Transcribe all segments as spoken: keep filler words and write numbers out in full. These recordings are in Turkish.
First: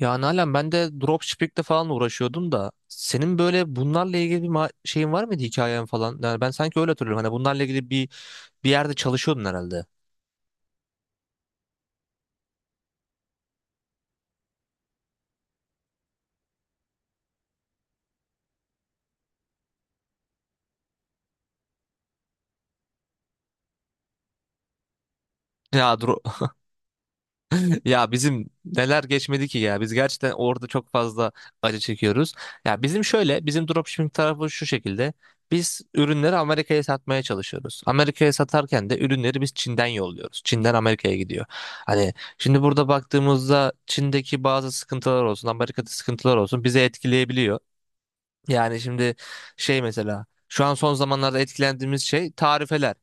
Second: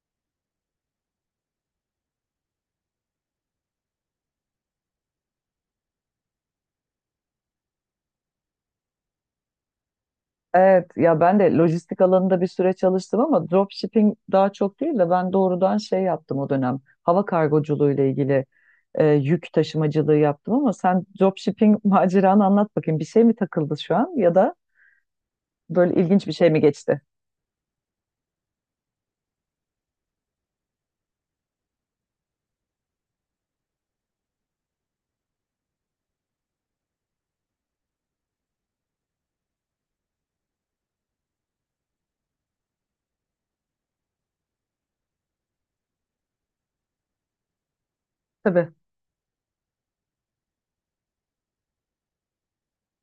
Ya Nalan ben de dropshipping'le falan uğraşıyordum da senin böyle bunlarla ilgili bir ma- şeyin var mıydı, hikayen falan? Yani ben sanki öyle hatırlıyorum. Hani bunlarla ilgili bir bir yerde çalışıyordun herhalde. Evet ya ben de lojistik alanında bir süre çalıştım ama dropshipping daha çok değil de ben doğrudan şey yaptım o dönem. Hava kargoculuğu ile ilgili e, yük taşımacılığı yaptım ama sen dropshipping maceranı anlat bakayım. Bir şey mi takıldı şu an ya da Ya böyle ilginç bir şey mi geçti? Ya bizim neler geçmedi ki ya. Biz gerçekten orada çok fazla acı çekiyoruz. Ya bizim şöyle, bizim dropshipping tarafı şu şekilde. Biz ürünleri Amerika'ya satmaya çalışıyoruz. Amerika'ya satarken de ürünleri biz Çin'den yolluyoruz. Çin'den Amerika'ya gidiyor. Hani şimdi burada baktığımızda Çin'deki bazı sıkıntılar olsun, Amerika'da sıkıntılar olsun bizi etkileyebiliyor. Tabii. Yani şimdi şey, mesela şu an son zamanlarda etkilendiğimiz şey tarifeler.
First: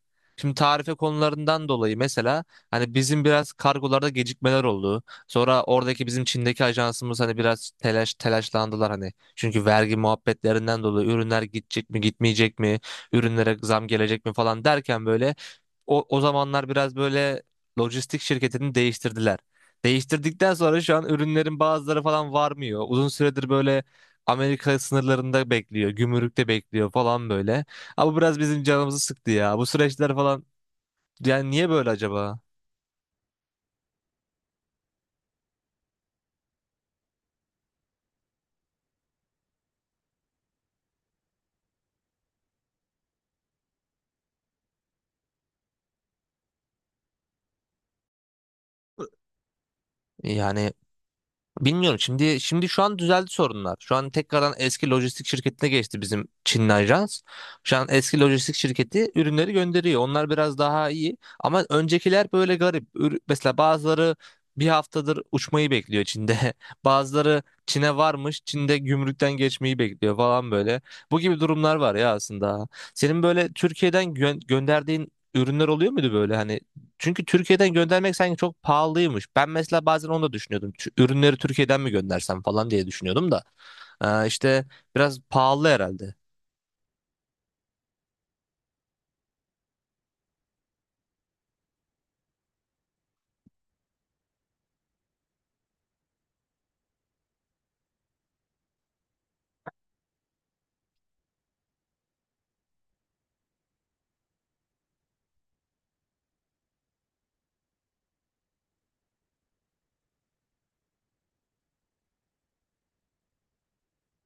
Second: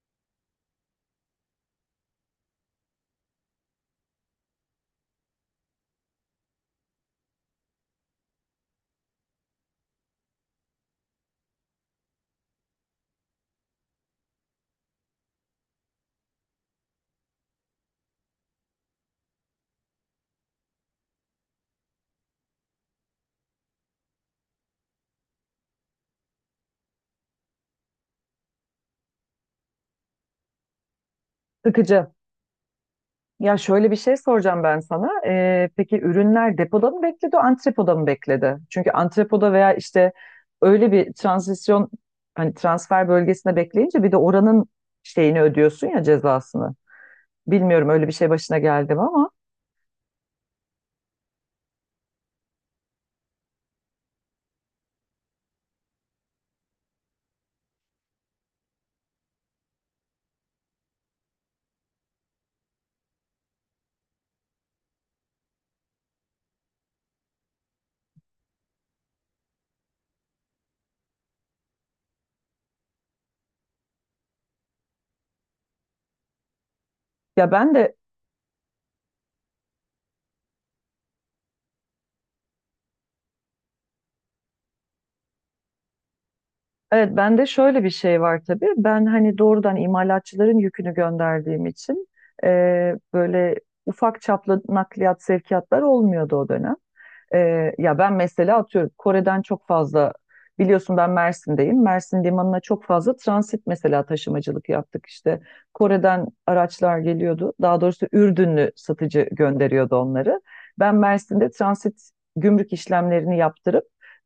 Şimdi tarife konularından dolayı mesela hani bizim biraz kargolarda gecikmeler oldu. Sonra oradaki bizim Çin'deki ajansımız hani biraz telaş telaşlandılar hani. Çünkü vergi muhabbetlerinden dolayı ürünler gidecek mi gitmeyecek mi? Ürünlere zam gelecek mi falan derken böyle o, o zamanlar biraz böyle lojistik şirketini değiştirdiler. Değiştirdikten sonra şu an ürünlerin bazıları falan varmıyor. Uzun süredir böyle Amerika sınırlarında bekliyor, gümrükte bekliyor falan böyle. Ama bu biraz bizim canımızı sıktı ya. Bu süreçler falan, yani niye böyle Sıkıcı. acaba? Ya şöyle bir şey soracağım ben sana. Ee, peki ürünler depoda mı bekledi, antrepoda mı bekledi? Çünkü antrepoda veya işte öyle bir transisyon hani transfer bölgesine bekleyince bir de oranın şeyini ödüyorsun ya cezasını. Bilmiyorum öyle bir şey başına geldi mi ama Yani bilmiyorum. Şimdi şimdi şu an düzeldi sorunlar. Şu an tekrardan eski lojistik şirketine geçti bizim Çinli ajans. Şu an eski lojistik şirketi ürünleri gönderiyor. Onlar biraz daha iyi ama öncekiler böyle garip. Ür- Mesela bazıları bir haftadır uçmayı bekliyor Çin'de. Bazıları Çin'e varmış, Çin'de gümrükten geçmeyi bekliyor falan böyle. Bu gibi durumlar var ya aslında. Senin böyle Türkiye'den gö- gönderdiğin ürünler oluyor muydu böyle? Hani çünkü ya Türkiye'den ben de göndermek sanki çok pahalıymış. Ben mesela bazen onu da düşünüyordum. Şu ürünleri Türkiye'den mi göndersem falan diye düşünüyordum da. Ee, işte biraz pahalı herhalde. Evet, bende şöyle bir şey var tabii. Ben hani doğrudan imalatçıların yükünü gönderdiğim için e, böyle ufak çaplı nakliyat sevkiyatlar olmuyordu o dönem. E, ya ben mesela atıyorum Kore'den çok fazla biliyorsun ben Mersin'deyim. Mersin limanına çok fazla transit mesela taşımacılık yaptık işte. Kore'den araçlar geliyordu. Daha doğrusu Ürdünlü satıcı gönderiyordu onları. Ben Mersin'de transit gümrük işlemlerini yaptırıp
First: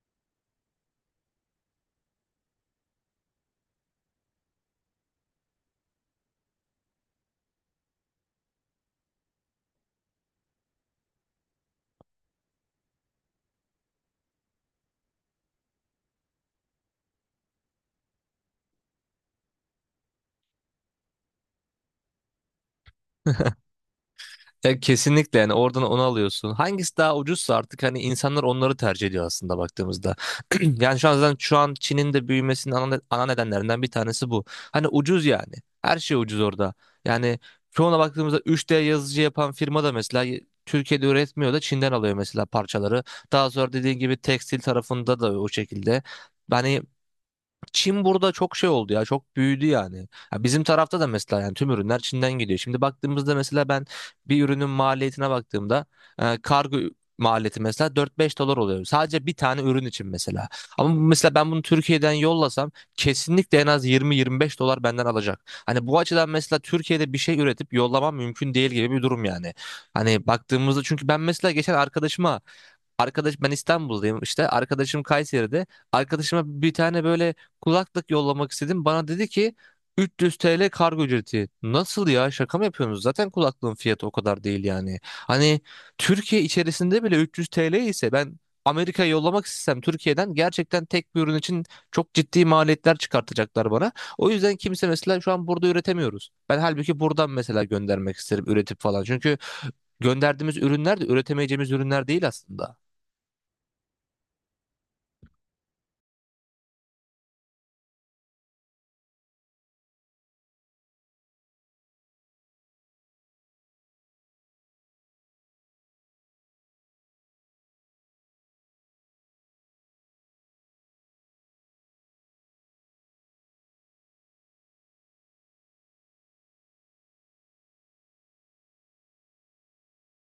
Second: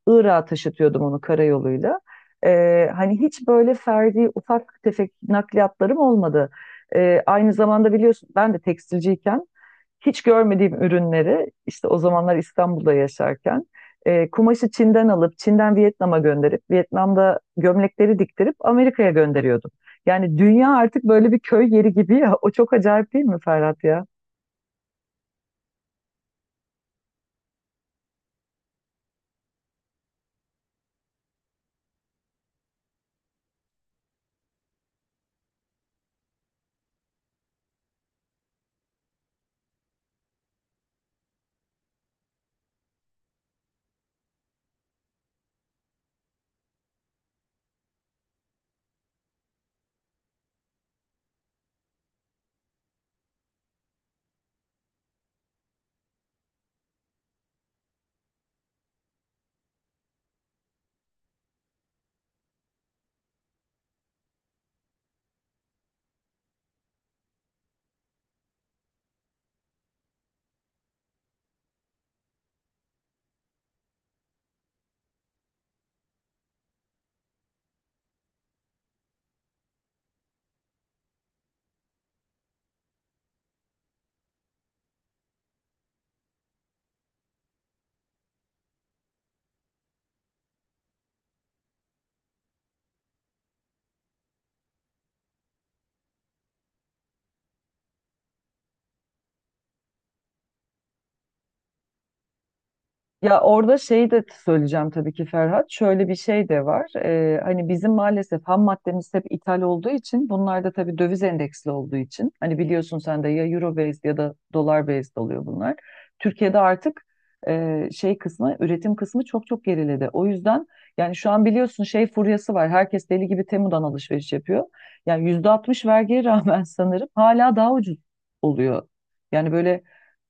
Irak'a taşıtıyordum onu karayoluyla. E, hani hiç böyle ferdi ufak tefek nakliyatlarım olmadı. E, aynı zamanda biliyorsun ben de tekstilciyken hiç görmediğim ürünleri işte o zamanlar İstanbul'da yaşarken e, kumaşı Çin'den alıp Çin'den Vietnam'a gönderip Vietnam'da gömlekleri diktirip Amerika'ya gönderiyordum. Yani dünya artık böyle bir köy yeri gibi ya. O çok acayip değil mi Ferhat ya? Ya kesinlikle, yani oradan onu alıyorsun. Hangisi daha ucuzsa artık hani insanlar onları tercih ediyor aslında baktığımızda. Yani şu an zaten şu an Çin'in de büyümesinin ana, ana nedenlerinden bir tanesi bu. Hani ucuz yani. Her şey ucuz orada. Yani çoğuna baktığımızda üç D yazıcı yapan firma da mesela Türkiye'de üretmiyor da Çin'den alıyor mesela parçaları. Daha sonra dediğin gibi tekstil tarafında da o şekilde. Yani Çin burada çok şey oldu ya, çok büyüdü yani. Ya bizim tarafta da mesela, yani tüm ürünler Çin'den geliyor. Şimdi baktığımızda mesela ben bir ürünün maliyetine baktığımda e, kargo maliyeti mesela dört beş dolar oluyor. Sadece bir tane ürün için mesela. Ama bu- mesela ben bunu Türkiye'den yollasam kesinlikle en az yirmi yirmi beş dolar benden alacak. Hani bu açıdan mesela Türkiye'de bir şey üretip yollamam mümkün değil gibi bir durum yani. Hani baktığımızda, çünkü ben mesela geçen arkadaşıma, arkadaş ben İstanbul'dayım işte, arkadaşım Kayseri'de. Arkadaşıma bir tane böyle kulaklık yollamak istedim. Bana dedi ki üç yüz T L kargo ücreti. Nasıl ya, şaka mı yapıyorsunuz? Zaten kulaklığın fiyatı o kadar değil yani. Hani Türkiye içerisinde bile üç yüz T L ise ben Amerika'ya yollamak istesem Türkiye'den gerçekten tek bir ürün için çok ciddi maliyetler çıkartacaklar bana. O yüzden kimse mesela şu an burada üretemiyoruz. Ben halbuki buradan mesela göndermek isterim üretip falan. Çünkü gönderdiğimiz ürünler de üretemeyeceğimiz ürünler değil aslında. Ya orada şey de söyleyeceğim tabii ki Ferhat. Şöyle bir şey de var. Ee, hani bizim maalesef ham maddemiz hep ithal olduğu için bunlar da tabii döviz endeksli olduğu için. Hani biliyorsun sen de ya euro based ya da dolar based oluyor bunlar. Türkiye'de artık e, şey kısmı üretim kısmı çok çok geriledi. O yüzden yani şu an biliyorsun şey furyası var. Herkes deli gibi Temu'dan alışveriş yapıyor. Yani yüzde altmış vergiye rağmen sanırım hala daha ucuz oluyor. Yani böyle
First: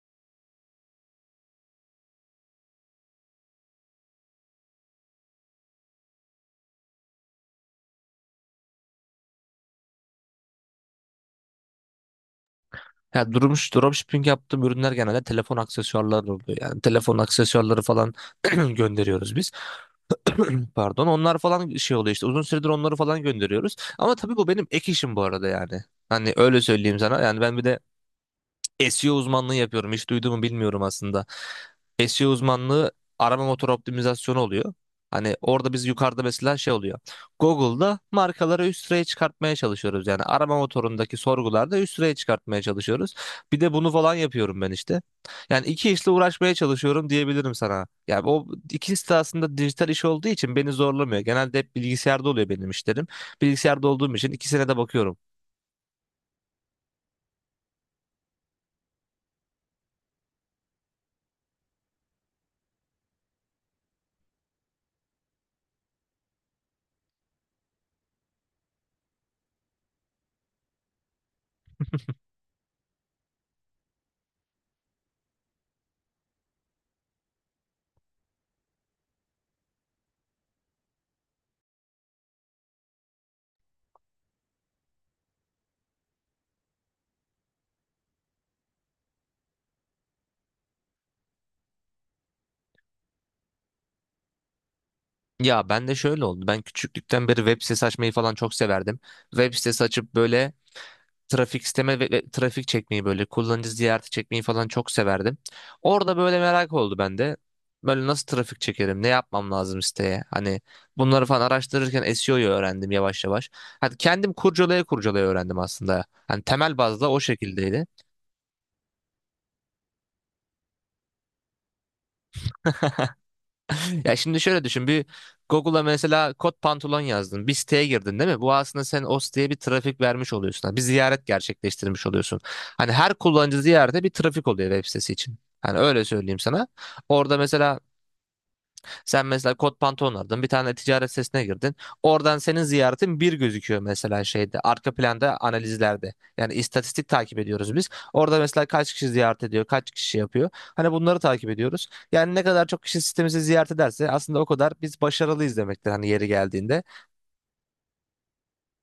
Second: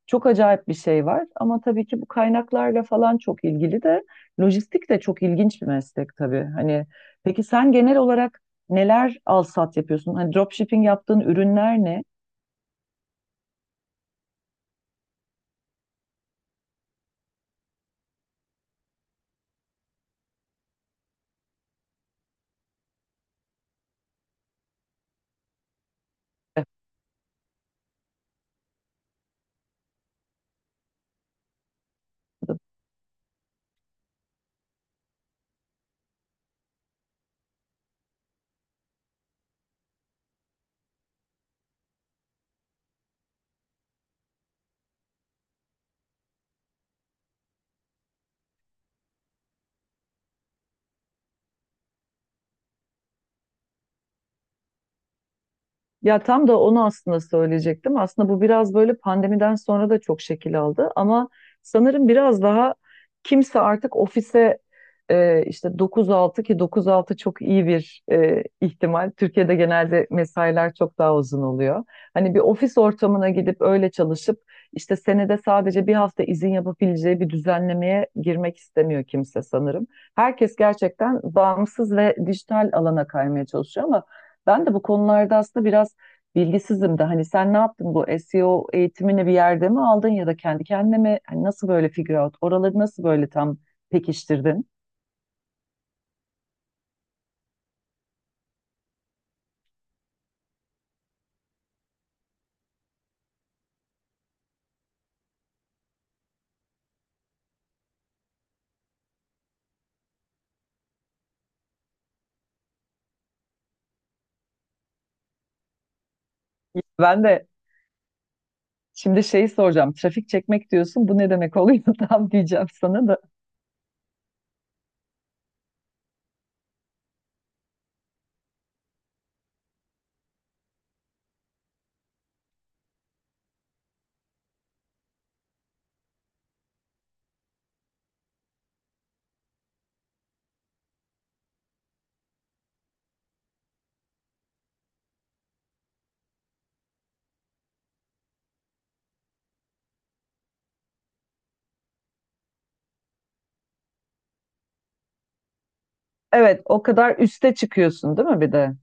çok acayip bir şey var ama tabii ki bu kaynaklarla falan çok ilgili de lojistik de çok ilginç bir meslek tabii. Hani peki sen genel olarak neler alsat yapıyorsun? Hani dropshipping yaptığın ürünler ne? Ya durmuş, dropshipping yaptığım ürünler genelde telefon aksesuarları oluyor. Yani telefon aksesuarları falan gönderiyoruz biz. Pardon. Onlar falan şey oluyor işte. Uzun süredir onları falan gönderiyoruz. Ama tabii bu benim ek işim bu arada yani. Hani öyle söyleyeyim sana. Yani ben bir de S E O uzmanlığı yapıyorum. Hiç duyduğumu bilmiyorum aslında. S E O uzmanlığı arama motor optimizasyonu oluyor. Hani orada biz yukarıda mesela şey oluyor. Google'da markaları üst sıraya çıkartmaya çalışıyoruz. Yani arama motorundaki sorgularda üst sıraya çıkartmaya çalışıyoruz. Bir de bunu falan yapıyorum ben işte. Yani iki işle uğraşmaya çalışıyorum diyebilirim sana. Yani o ikisi de aslında dijital iş olduğu için beni zorlamıyor. Genelde hep bilgisayarda oluyor benim işlerim. Bilgisayarda olduğum için ikisine de bakıyorum. Ya tam da onu aslında söyleyecektim. Aslında bu biraz böyle pandemiden sonra da çok şekil aldı ama sanırım biraz daha kimse artık ofise e, işte dokuz altı ki dokuz altı çok iyi bir e, ihtimal. Türkiye'de genelde mesailer çok daha uzun oluyor. Hani bir ofis ortamına gidip öyle çalışıp işte senede sadece bir hafta izin yapabileceği bir düzenlemeye girmek istemiyor kimse sanırım. Herkes gerçekten bağımsız ve dijital alana kaymaya çalışıyor ama ben de bu konularda aslında biraz bilgisizim de hani sen ne yaptın bu S E O eğitimini bir yerde mi aldın ya da kendi kendine mi hani nasıl böyle figure out oraları nasıl böyle tam pekiştirdin? Ya ben de şöyle oldu. Ben küçüklükten beri web sitesi açmayı falan çok severdim. Web sitesi açıp böyle trafik isteme ve, ve trafik çekmeyi, böyle kullanıcı ziyareti çekmeyi falan çok severdim. Orada böyle merak oldu bende. Böyle nasıl trafik çekerim? Ne yapmam lazım siteye? Hani bunları falan araştırırken S E O'yu öğrendim yavaş yavaş. Hani kendim kurcalaya kurcalaya öğrendim aslında. Hani temel bazda o Ben de şekildeydi. şimdi şeyi soracağım. Trafik çekmek diyorsun. Bu ne demek oluyor tam diyeceğim sana da. Ya şimdi şöyle düşün bir, Google'a mesela kot pantolon yazdın, bir siteye girdin değil mi? Bu aslında sen o siteye bir trafik vermiş oluyorsun. Hani bir ziyaret gerçekleştirmiş oluyorsun. Hani her kullanıcı ziyarete bir trafik oluyor web sitesi için. Hani öyle söyleyeyim sana. Orada mesela sen mesela kot pantolon aldın, bir tane ticaret sitesine girdin. Oradan senin ziyaretin bir gözüküyor mesela şeyde, arka planda analizlerde. Yani istatistik takip ediyoruz biz. Orada mesela kaç kişi ziyaret ediyor, kaç kişi yapıyor. Hani bunları takip ediyoruz. Yani ne kadar çok kişi sitemizi ziyaret ederse aslında o kadar biz başarılıyız demektir hani yeri Evet, geldiğinde. o kadar üste çıkıyorsun değil mi bir de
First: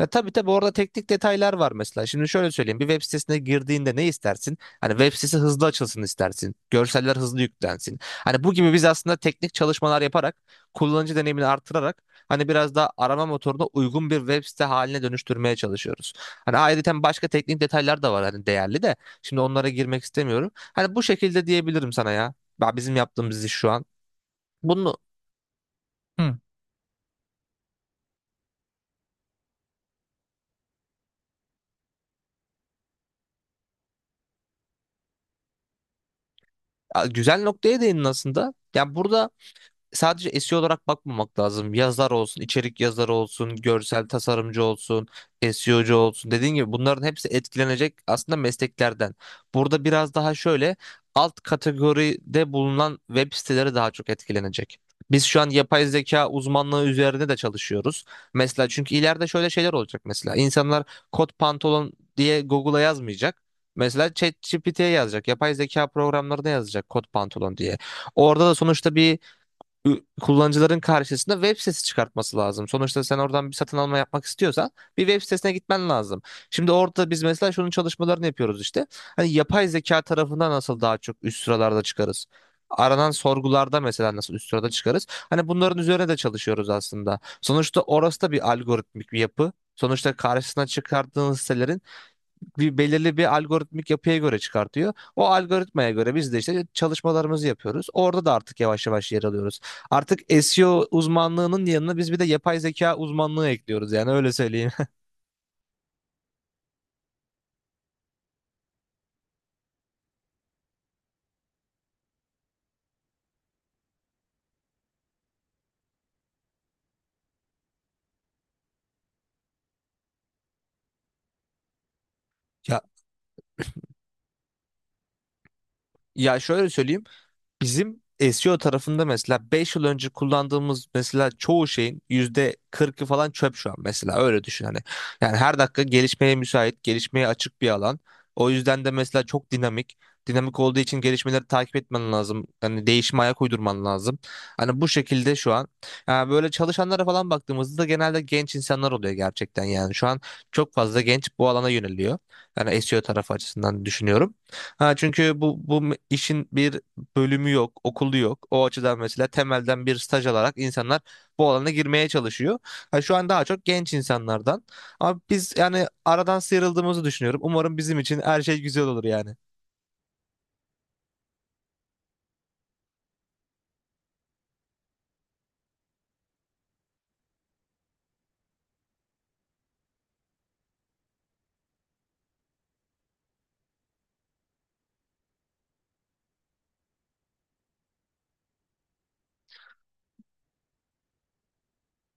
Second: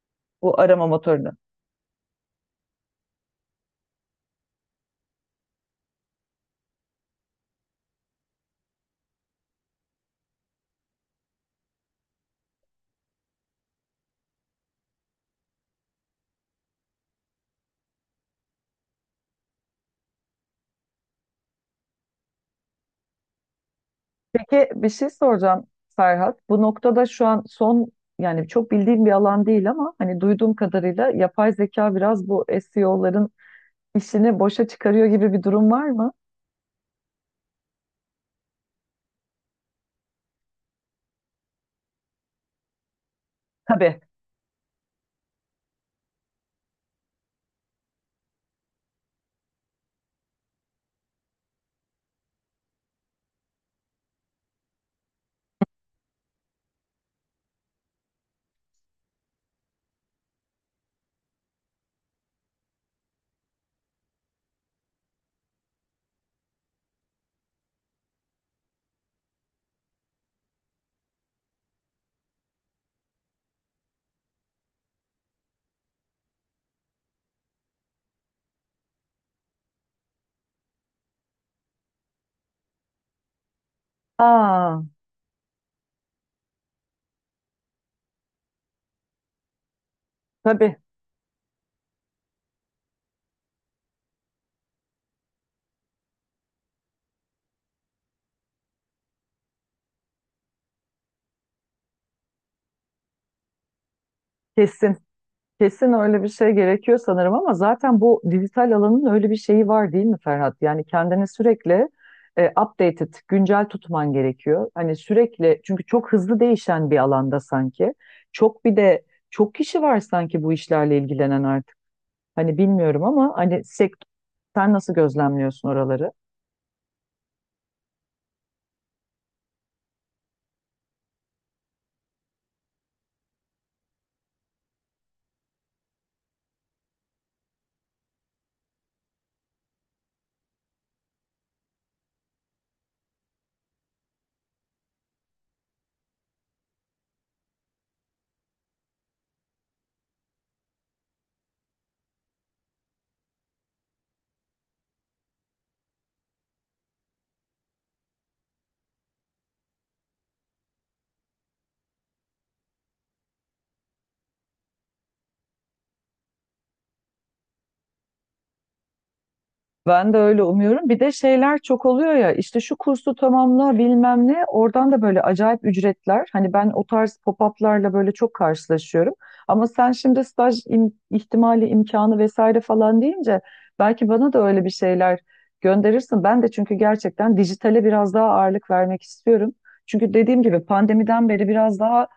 Ya tabii tabii, bu orada arama teknik motorunu? detaylar var mesela. Şimdi şöyle söyleyeyim. Bir web sitesine girdiğinde ne istersin? Hani web sitesi hızlı açılsın istersin. Görseller hızlı yüklensin. Hani bu gibi, biz aslında teknik çalışmalar yaparak, kullanıcı deneyimini artırarak hani biraz daha arama motoruna uygun bir web site haline dönüştürmeye çalışıyoruz. Hani ayrıca başka teknik detaylar da var hani, değerli de. Şimdi onlara girmek istemiyorum. Hani bu şekilde diyebilirim sana ya. Ya, bizim yaptığımız iş şu an. Peki bir Bunu şey soracağım Hı. Ferhat. Bu noktada şu an son yani çok bildiğim bir alan değil ama hani duyduğum kadarıyla yapay zeka biraz bu S E O'ların işini boşa çıkarıyor gibi bir durum var mı? ya Güzel noktaya değindin aslında. Ya burada sadece S E O olarak bakmamak lazım. Yazar olsun, içerik yazarı olsun, Tabii. görsel tasarımcı olsun, S E O'cu olsun. Dediğim gibi bunların hepsi etkilenecek aslında mesleklerden. Burada biraz daha şöyle alt kategoride bulunan web siteleri daha çok etkilenecek. Biz şu an yapay zeka uzmanlığı üzerine de çalışıyoruz. Mesela çünkü ileride şöyle şeyler olacak mesela. İnsanlar kot pantolon diye Google'a yazmayacak. Mesela ChatGPT'ye yazacak. Yapay zeka programlarına yazacak kot pantolon diye. Orada da sonuçta bir, ü- kullanıcıların karşısında web sitesi çıkartması lazım. Sonuçta sen oradan bir satın alma yapmak istiyorsan bir web sitesine gitmen lazım. Şimdi orada biz mesela şunun çalışmalarını yapıyoruz işte. Hani yapay zeka tarafından nasıl daha çok üst sıralarda çıkarız? Aranan sorgularda mesela nasıl üst sırada Aa, çıkarız? Hani bunların üzerine de çalışıyoruz aslında. Sonuçta orası da bir algoritmik bir yapı. Sonuçta karşısına tabii. çıkardığınız sitelerin bir belirli bir algoritmik yapıya göre çıkartıyor. O algoritmaya göre biz de işte çalışmalarımızı yapıyoruz. Orada da artık yavaş yavaş yer alıyoruz. Artık S E O uzmanlığının yanına biz bir de yapay zeka uzmanlığı ekliyoruz yani, öyle söyleyeyim. Kesin. Kesin öyle bir şey gerekiyor sanırım ama zaten bu dijital alanın öyle bir şeyi var değil mi Ferhat? Yani kendini sürekli e, updated, güncel tutman gerekiyor. Hani sürekli çünkü çok hızlı değişen bir alanda sanki. Çok bir de çok kişi var sanki bu işlerle ilgilenen artık. Hani Ya bilmiyorum ama hani sekt sen nasıl gözlemliyorsun oraları? ya şöyle söyleyeyim. Bizim S E O tarafında mesela beş yıl önce kullandığımız mesela çoğu şeyin yüzde kırkı falan çöp şu an mesela, öyle düşün hani. Yani her dakika gelişmeye müsait, gelişmeye açık bir alan. O yüzden de mesela çok dinamik. Dinamik olduğu için gelişmeleri takip etmen lazım. Hani değişime ayak uydurman lazım. Hani bu şekilde şu an. Yani böyle çalışanlara falan baktığımızda da genelde genç insanlar oluyor gerçekten yani. Şu an çok fazla genç bu alana yöneliyor. Yani S E O tarafı açısından düşünüyorum. Ha, çünkü bu bu me- işin bir bölümü yok, okulu yok. O açıdan mesela temelden bir staj alarak insanlar bu alana girmeye çalışıyor. Ha, şu an daha çok genç insanlardan. Ama biz yani aradan sıyrıldığımızı düşünüyorum. Umarım bizim için her şey güzel olur yani. Ben de öyle umuyorum. Bir de şeyler çok oluyor ya işte şu kursu tamamla bilmem ne oradan da böyle acayip ücretler. Hani ben o tarz pop-up'larla böyle çok karşılaşıyorum. Ama sen şimdi staj im- ihtimali imkanı vesaire falan deyince belki bana da öyle bir şeyler gönderirsin. Ben de çünkü gerçekten dijitale biraz daha ağırlık vermek istiyorum. Çünkü dediğim gibi pandemiden beri biraz daha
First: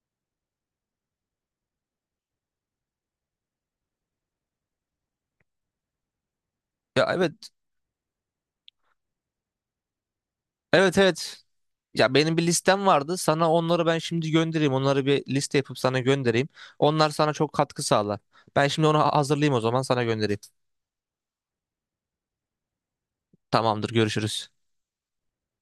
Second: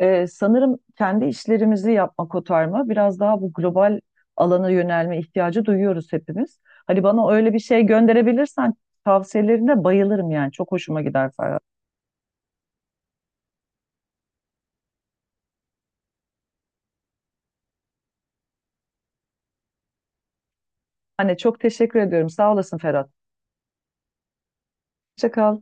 e, sanırım kendi işlerimizi yapma kotarma biraz daha bu global alana yönelme ihtiyacı duyuyoruz hepimiz. Hani Ya bana evet, öyle bir şey gönderebilirsen tavsiyelerine bayılırım yani. Çok evet, hoşuma gider evet. Ferhat. Ya benim bir listem vardı. Sana onları ben şimdi göndereyim. Onları bir liste yapıp sana göndereyim. Onlar sana çok katkı sağlar. Ben şimdi onu hazırlayayım, o zaman sana göndereyim. Hani çok teşekkür ediyorum. Sağ olasın Ferhat. Tamamdır, görüşürüz. Hoşça kal.